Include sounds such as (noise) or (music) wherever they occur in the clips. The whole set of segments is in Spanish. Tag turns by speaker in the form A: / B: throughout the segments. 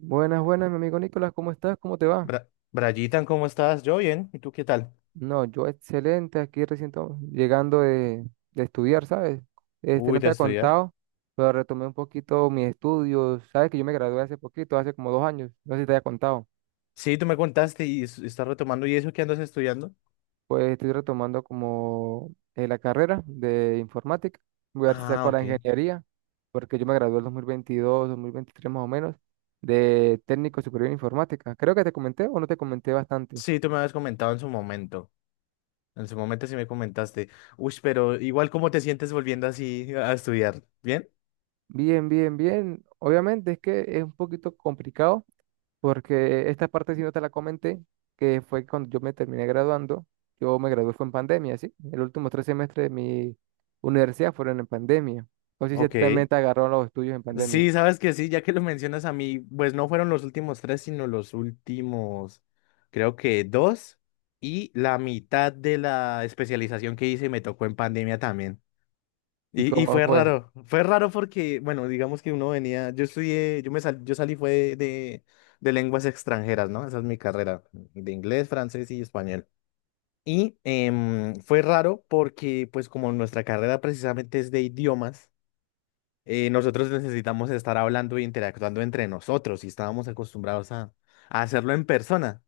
A: Buenas, buenas, mi amigo Nicolás, ¿cómo estás? ¿Cómo te va?
B: Bra- Brayitan, ¿cómo estás? Yo bien, ¿y tú qué tal?
A: No, yo excelente, aquí recién llegando de estudiar, ¿sabes? Este,
B: Uy,
A: no te
B: de
A: ha
B: estudiar.
A: contado, pero retomé un poquito mis estudios, ¿sabes? Que yo me gradué hace poquito, hace como 2 años, no sé si te haya contado.
B: Sí, tú me contaste y es- estás retomando, ¿y eso que andas estudiando?
A: Pues estoy retomando como la carrera de informática, voy a ver si
B: Ah,
A: saco la
B: ok.
A: ingeniería, porque yo me gradué en 2022, 2023 más o menos, de técnico superior en informática. Creo que te comenté o no te comenté bastante.
B: Sí, tú me habías comentado en su momento. En su momento sí me comentaste. Uy, pero igual, ¿cómo te sientes volviendo así a estudiar? ¿Bien?
A: Bien, bien, bien. Obviamente es que es un poquito complicado porque esta parte sí no te la comenté, que fue cuando yo me terminé graduando. Yo me gradué fue en pandemia, ¿sí? El último 3 semestres de mi universidad fueron en pandemia. No sé si a ti también
B: Ok.
A: te agarraron los estudios en pandemia.
B: Sí, sabes que sí, ya que lo mencionas a mí, pues no fueron los últimos tres, sino los últimos, creo que dos, y la mitad de la especialización que hice me tocó en pandemia también.
A: ¿Y
B: Y
A: cómo fue?
B: fue raro porque, bueno, digamos que uno venía, yo estudié, yo me sal- yo salí fue de lenguas extranjeras, ¿no? Esa es mi carrera, de inglés, francés y español. Y fue raro porque, pues como nuestra carrera precisamente es de idiomas, nosotros necesitamos estar hablando e interactuando entre nosotros y estábamos acostumbrados a hacerlo en persona.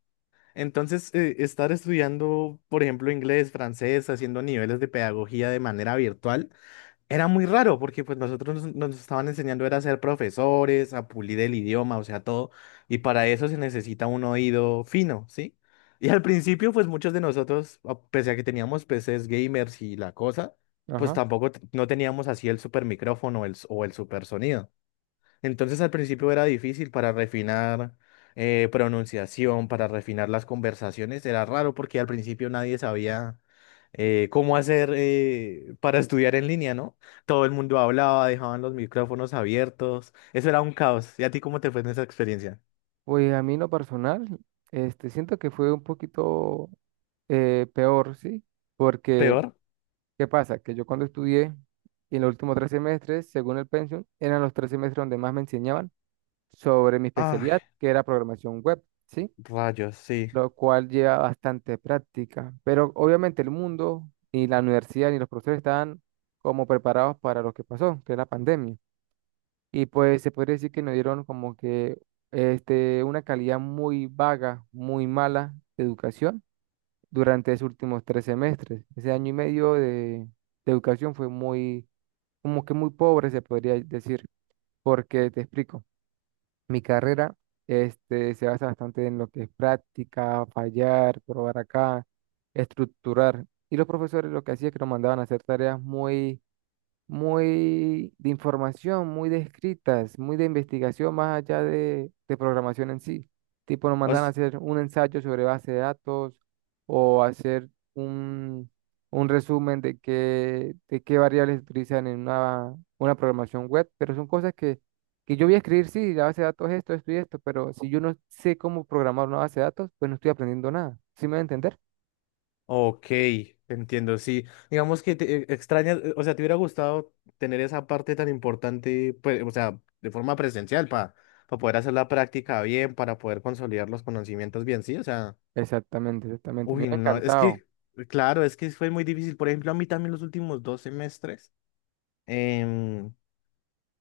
B: Entonces, estar estudiando, por ejemplo, inglés, francés, haciendo niveles de pedagogía de manera virtual era muy raro porque pues nosotros nos estaban enseñando era a ser profesores, a pulir el idioma, o sea, todo, y para eso se necesita un oído fino, ¿sí? Y al principio pues muchos de nosotros, a- pese a que teníamos PCs gamers y la cosa, pues
A: Ajá.
B: tampoco t- no teníamos así el super micrófono el, s- o el super sonido. Entonces al principio era difícil para refinar pronunciación, para refinar las conversaciones. Era raro porque al principio nadie sabía cómo hacer para estudiar en línea, ¿no? Todo el mundo hablaba, dejaban los micrófonos abiertos. Eso era un caos. ¿Y a ti cómo te fue en esa experiencia?
A: Pues a mí en lo personal, este, siento que fue un poquito peor, ¿sí? Porque,
B: ¿Peor?
A: ¿qué pasa? Que yo cuando estudié, y en los últimos 3 semestres, según el pensum, eran los 3 semestres donde más me enseñaban sobre mi
B: Ay,
A: especialidad, que era programación web, ¿sí?
B: rayos, sí.
A: Lo cual lleva bastante práctica. Pero obviamente el mundo, ni la universidad, ni los profesores estaban como preparados para lo que pasó, que es la pandemia. Y pues se podría decir que nos dieron como que este, una calidad muy vaga, muy mala de educación durante esos últimos 3 semestres. Ese año y medio de educación fue muy, como que muy pobre, se podría decir, porque te explico. Mi carrera, este, se basa bastante en lo que es práctica, fallar, probar acá, estructurar. Y los profesores lo que hacían es que nos mandaban a hacer tareas muy muy de información, muy de escritas, muy de investigación más allá de programación en sí. Tipo, nos mandan a hacer un ensayo sobre base de datos o hacer un, un resumen de qué variables utilizan en una programación web, pero son cosas que yo voy a escribir, sí, la base de datos es esto, esto y esto, pero si yo no sé cómo programar una base de datos, pues no estoy aprendiendo nada. ¿Sí me va a entender?
B: Ok, entiendo, sí. Digamos que te extrañas, o sea, te hubiera gustado tener esa parte tan importante, pues, o sea, de forma presencial, para poder hacer la práctica bien, para poder consolidar los conocimientos bien, sí, o sea,
A: Exactamente, exactamente. Me
B: uy,
A: ha
B: no, es
A: encantado.
B: que, claro, es que fue muy difícil. Por ejemplo, a mí también los últimos dos semestres em,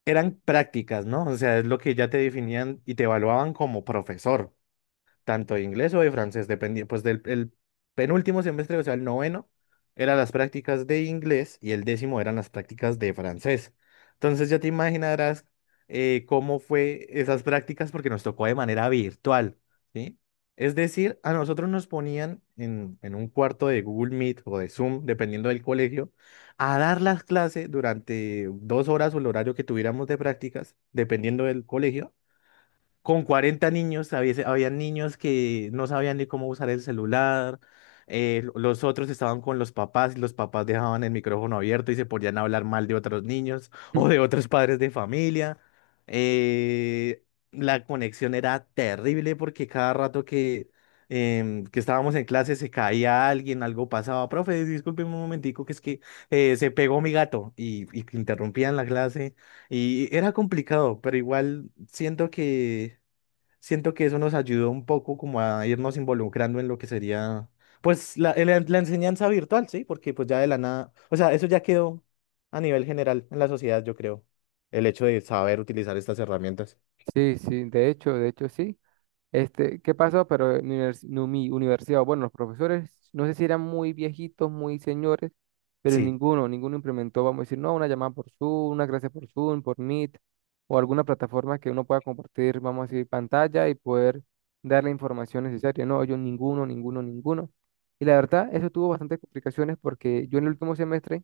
B: eran prácticas, ¿no? O sea, es lo que ya te definían y te evaluaban como profesor tanto de inglés o de francés, dependiendo pues del el penúltimo semestre, o sea, el noveno, eran las prácticas de inglés y el décimo eran las prácticas de francés. Entonces ya te imaginarás cómo fue esas prácticas porque nos tocó de manera virtual, ¿sí? Es decir, a nosotros nos ponían en un cuarto de Google Meet o de Zoom, dependiendo del colegio, a dar las clases durante dos horas o el horario que tuviéramos de prácticas, dependiendo del colegio con 40 niños, había, había niños que no sabían ni cómo usar el celular, los otros estaban con los papás y los papás dejaban el micrófono abierto y se podían hablar mal de otros niños (laughs) o de
A: (laughs)
B: otros padres de familia. Eh, la conexión era terrible porque cada rato que, que estábamos en clase se caía alguien, algo pasaba. Profe, disculpe un momentico, que es que se pegó mi gato y interrumpían la clase y era complicado, pero igual siento que eso nos ayudó un poco como a irnos involucrando en lo que sería, pues, la enseñanza virtual, ¿sí? Porque pues ya de la nada, o sea, eso ya quedó a nivel general en la sociedad, yo creo, el hecho de saber utilizar estas herramientas.
A: Sí, sí, de hecho sí. Este, ¿qué pasó? Pero en mi universidad, bueno, los profesores, no sé si eran muy viejitos, muy señores, pero
B: Sí,
A: ninguno, ninguno implementó, vamos a decir, no, una llamada por Zoom, una clase por Zoom, por Meet, o alguna plataforma que uno pueda compartir, vamos a decir, pantalla y poder dar la información necesaria. No, yo ninguno, ninguno, ninguno. Y la verdad, eso tuvo bastantes complicaciones porque yo en el último semestre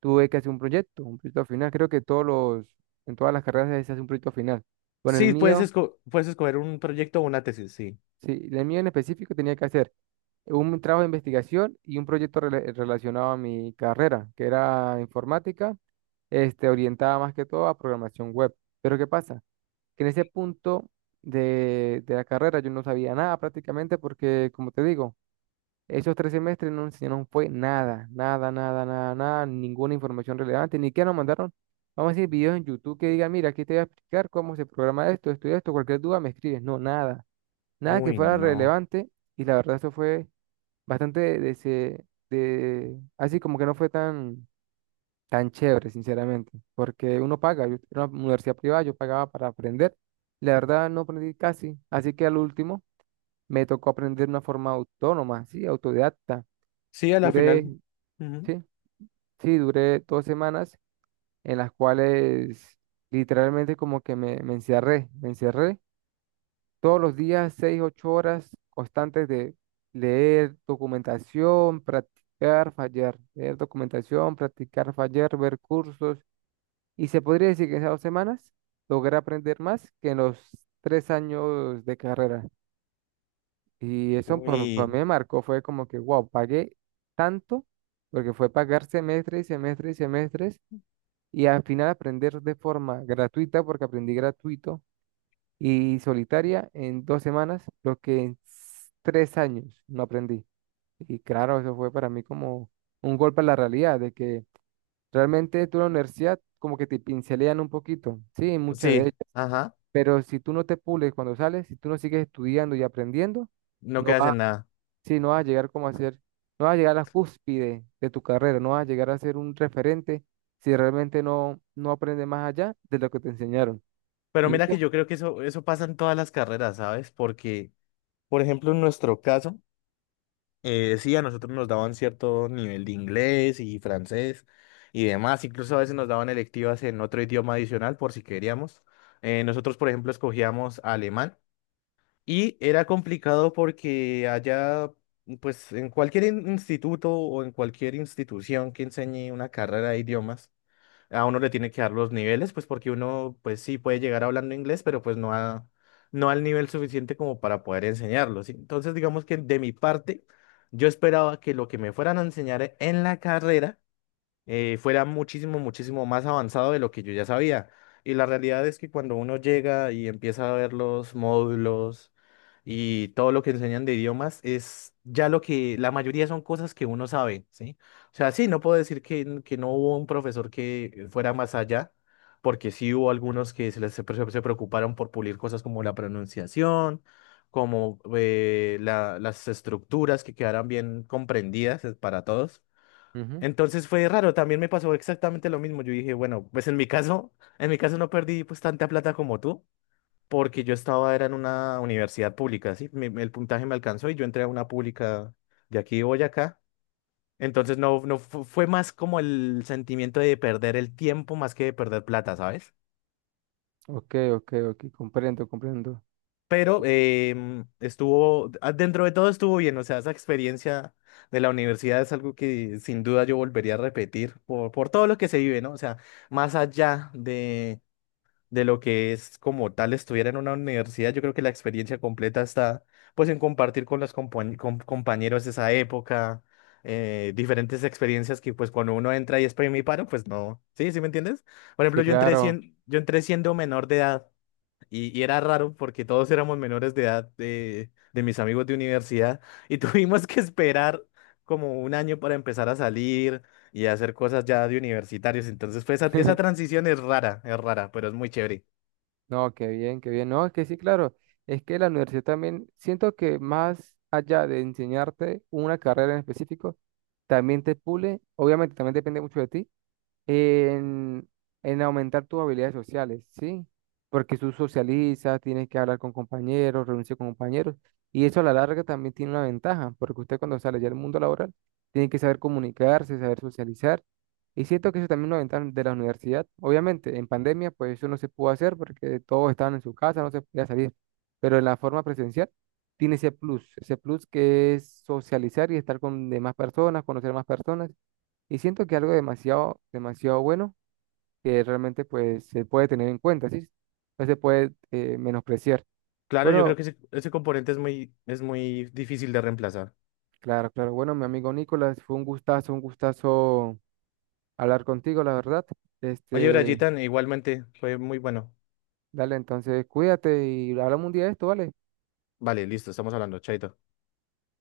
A: tuve que hacer un proyecto final. Creo que todos los, en todas las carreras se hace un proyecto final. Con el
B: sí, puedes,
A: mío.
B: esco- puedes escoger un proyecto o una tesis, sí.
A: Sí, el mío en específico tenía que hacer un trabajo de investigación y un proyecto relacionado a mi carrera, que era informática, este, orientada más que todo a programación web. Pero ¿qué pasa? Que en ese punto de la carrera yo no sabía nada prácticamente porque, como te digo, esos 3 semestres no enseñaron fue nada, nada, nada, nada, nada, ninguna información relevante, ni que nos mandaron, vamos a decir, videos en YouTube que digan, mira, aquí te voy a explicar cómo se programa esto, esto y esto, cualquier duda me escribes, no, nada. Nada que
B: Uy,
A: fuera
B: no.
A: relevante y la verdad esto fue bastante así como que no fue tan, tan chévere, sinceramente, porque uno paga, yo era una universidad privada, yo pagaba para aprender, y la verdad no aprendí casi, así que al último me tocó aprender de una forma autónoma, sí, autodidacta.
B: Sí, a la
A: Duré,
B: final. Ujú.
A: sí, sí, duré 2 semanas en las cuales literalmente como que me encerré, me encerré. Todos los días, 6, 8 horas constantes de leer documentación, practicar, fallar, leer documentación, practicar, fallar, ver cursos. Y se podría decir que en esas 2 semanas logré aprender más que en los 3 años de carrera. Y eso pues, para mí
B: Uy,
A: me marcó, fue como que, wow, pagué tanto, porque fue pagar semestres y semestres y semestres, y al final aprender de forma gratuita, porque aprendí gratuito y solitaria en 2 semanas, lo que en 3 años no aprendí. Y claro, eso fue para mí como un golpe a la realidad, de que realmente tú en la universidad como que te pincelean un poquito, sí, muchas de
B: sí,
A: ellas,
B: ajá,
A: pero si tú no te pules cuando sales, si tú no sigues estudiando y aprendiendo,
B: no
A: no
B: quedas
A: vas,
B: en nada.
A: sí, no vas a llegar como a ser, no vas a llegar a la cúspide de tu carrera, no vas a llegar a ser un referente si realmente no, no aprendes más allá de lo que te enseñaron.
B: Pero
A: Y
B: mira que
A: eso,
B: yo creo que eso pasa en todas las carreras, ¿sabes? Porque, por ejemplo, en nuestro caso, sí, a nosotros nos daban cierto nivel de inglés y francés y demás. Incluso a veces nos daban electivas en otro idioma adicional por si queríamos. Nosotros, por ejemplo, escogíamos alemán y era complicado porque allá, pues en cualquier in- instituto o en cualquier institución que enseñe una carrera de idiomas, a uno le tiene que dar los niveles, pues porque uno, pues sí puede llegar hablando inglés, pero pues no a, no al nivel suficiente como para poder enseñarlo, ¿sí? Entonces, digamos que de mi parte, yo esperaba que lo que me fueran a enseñar en la carrera fuera muchísimo, muchísimo más avanzado de lo que yo ya sabía. Y la realidad es que cuando uno llega y empieza a ver los módulos y todo lo que enseñan de idiomas, es ya lo que la mayoría son cosas que uno sabe, ¿sí? O sea, sí, no puedo decir que, n- que no hubo un profesor que fuera más allá, porque sí hubo algunos que se preocuparon por pulir cosas como la pronunciación, como la- las estructuras que quedaran bien comprendidas para todos. Entonces fue raro, también me pasó exactamente lo mismo. Yo dije, bueno, pues en mi caso no perdí pues tanta plata como tú, porque yo estaba, era en una universidad pública, ¿sí? Mi- el puntaje me alcanzó y yo entré a una pública de aquí de Boyacá. Entonces no, no fu- fue más como el sentimiento de perder el tiempo más que de perder plata, ¿sabes?
A: ok, ok, ok, comprendo, comprendo.
B: Pero estuvo, ah, dentro de todo estuvo bien, o sea, esa experiencia de la universidad es algo que sin duda yo volvería a repetir por todo lo que se vive, ¿no? O sea, más allá de lo que es como tal estudiar en una universidad, yo creo que la experiencia completa está pues en compartir con los compañeros de esa época, diferentes experiencias que pues cuando uno entra y es paro, pues no, ¿sí? ¿Sí me entiendes? Por ejemplo,
A: Sí,
B: yo entré,
A: claro.
B: sien- yo entré siendo menor de edad. Y era raro porque todos éramos menores de edad de mis amigos de universidad y (laughs) tuvimos que esperar como un año para empezar a salir y a hacer cosas ya de universitarios. Entonces, fue esa, esa
A: (laughs)
B: transición es rara, pero es muy chévere.
A: No, qué bien, qué bien. No, es que sí, claro. Es que la universidad también, siento que más allá de enseñarte una carrera en específico, también te pule. Obviamente, también depende mucho de ti en, en aumentar tus habilidades sociales, ¿sí? Porque tú socializas, tienes que hablar con compañeros, reunirse con compañeros, y eso a la larga también tiene una ventaja, porque usted cuando sale ya al mundo laboral, tiene que saber comunicarse, saber socializar, y siento que eso también es una ventaja de la universidad. Obviamente, en pandemia, pues eso no se pudo hacer porque todos estaban en su casa, no se podía salir, pero en la forma presencial tiene ese plus que es socializar y estar con demás personas, conocer más personas y siento que algo demasiado, demasiado bueno que realmente pues se puede tener en cuenta, ¿sí? No se puede menospreciar.
B: Claro, yo creo
A: Bueno,
B: que ese componente es muy difícil de reemplazar.
A: claro, claro. Bueno, mi amigo Nicolás, fue un gustazo hablar contigo, la verdad.
B: Oye,
A: Este,
B: Brayitan, igualmente fue muy bueno.
A: dale, entonces cuídate y hablamos un día de esto, ¿vale?
B: Vale, listo, estamos hablando, chaito.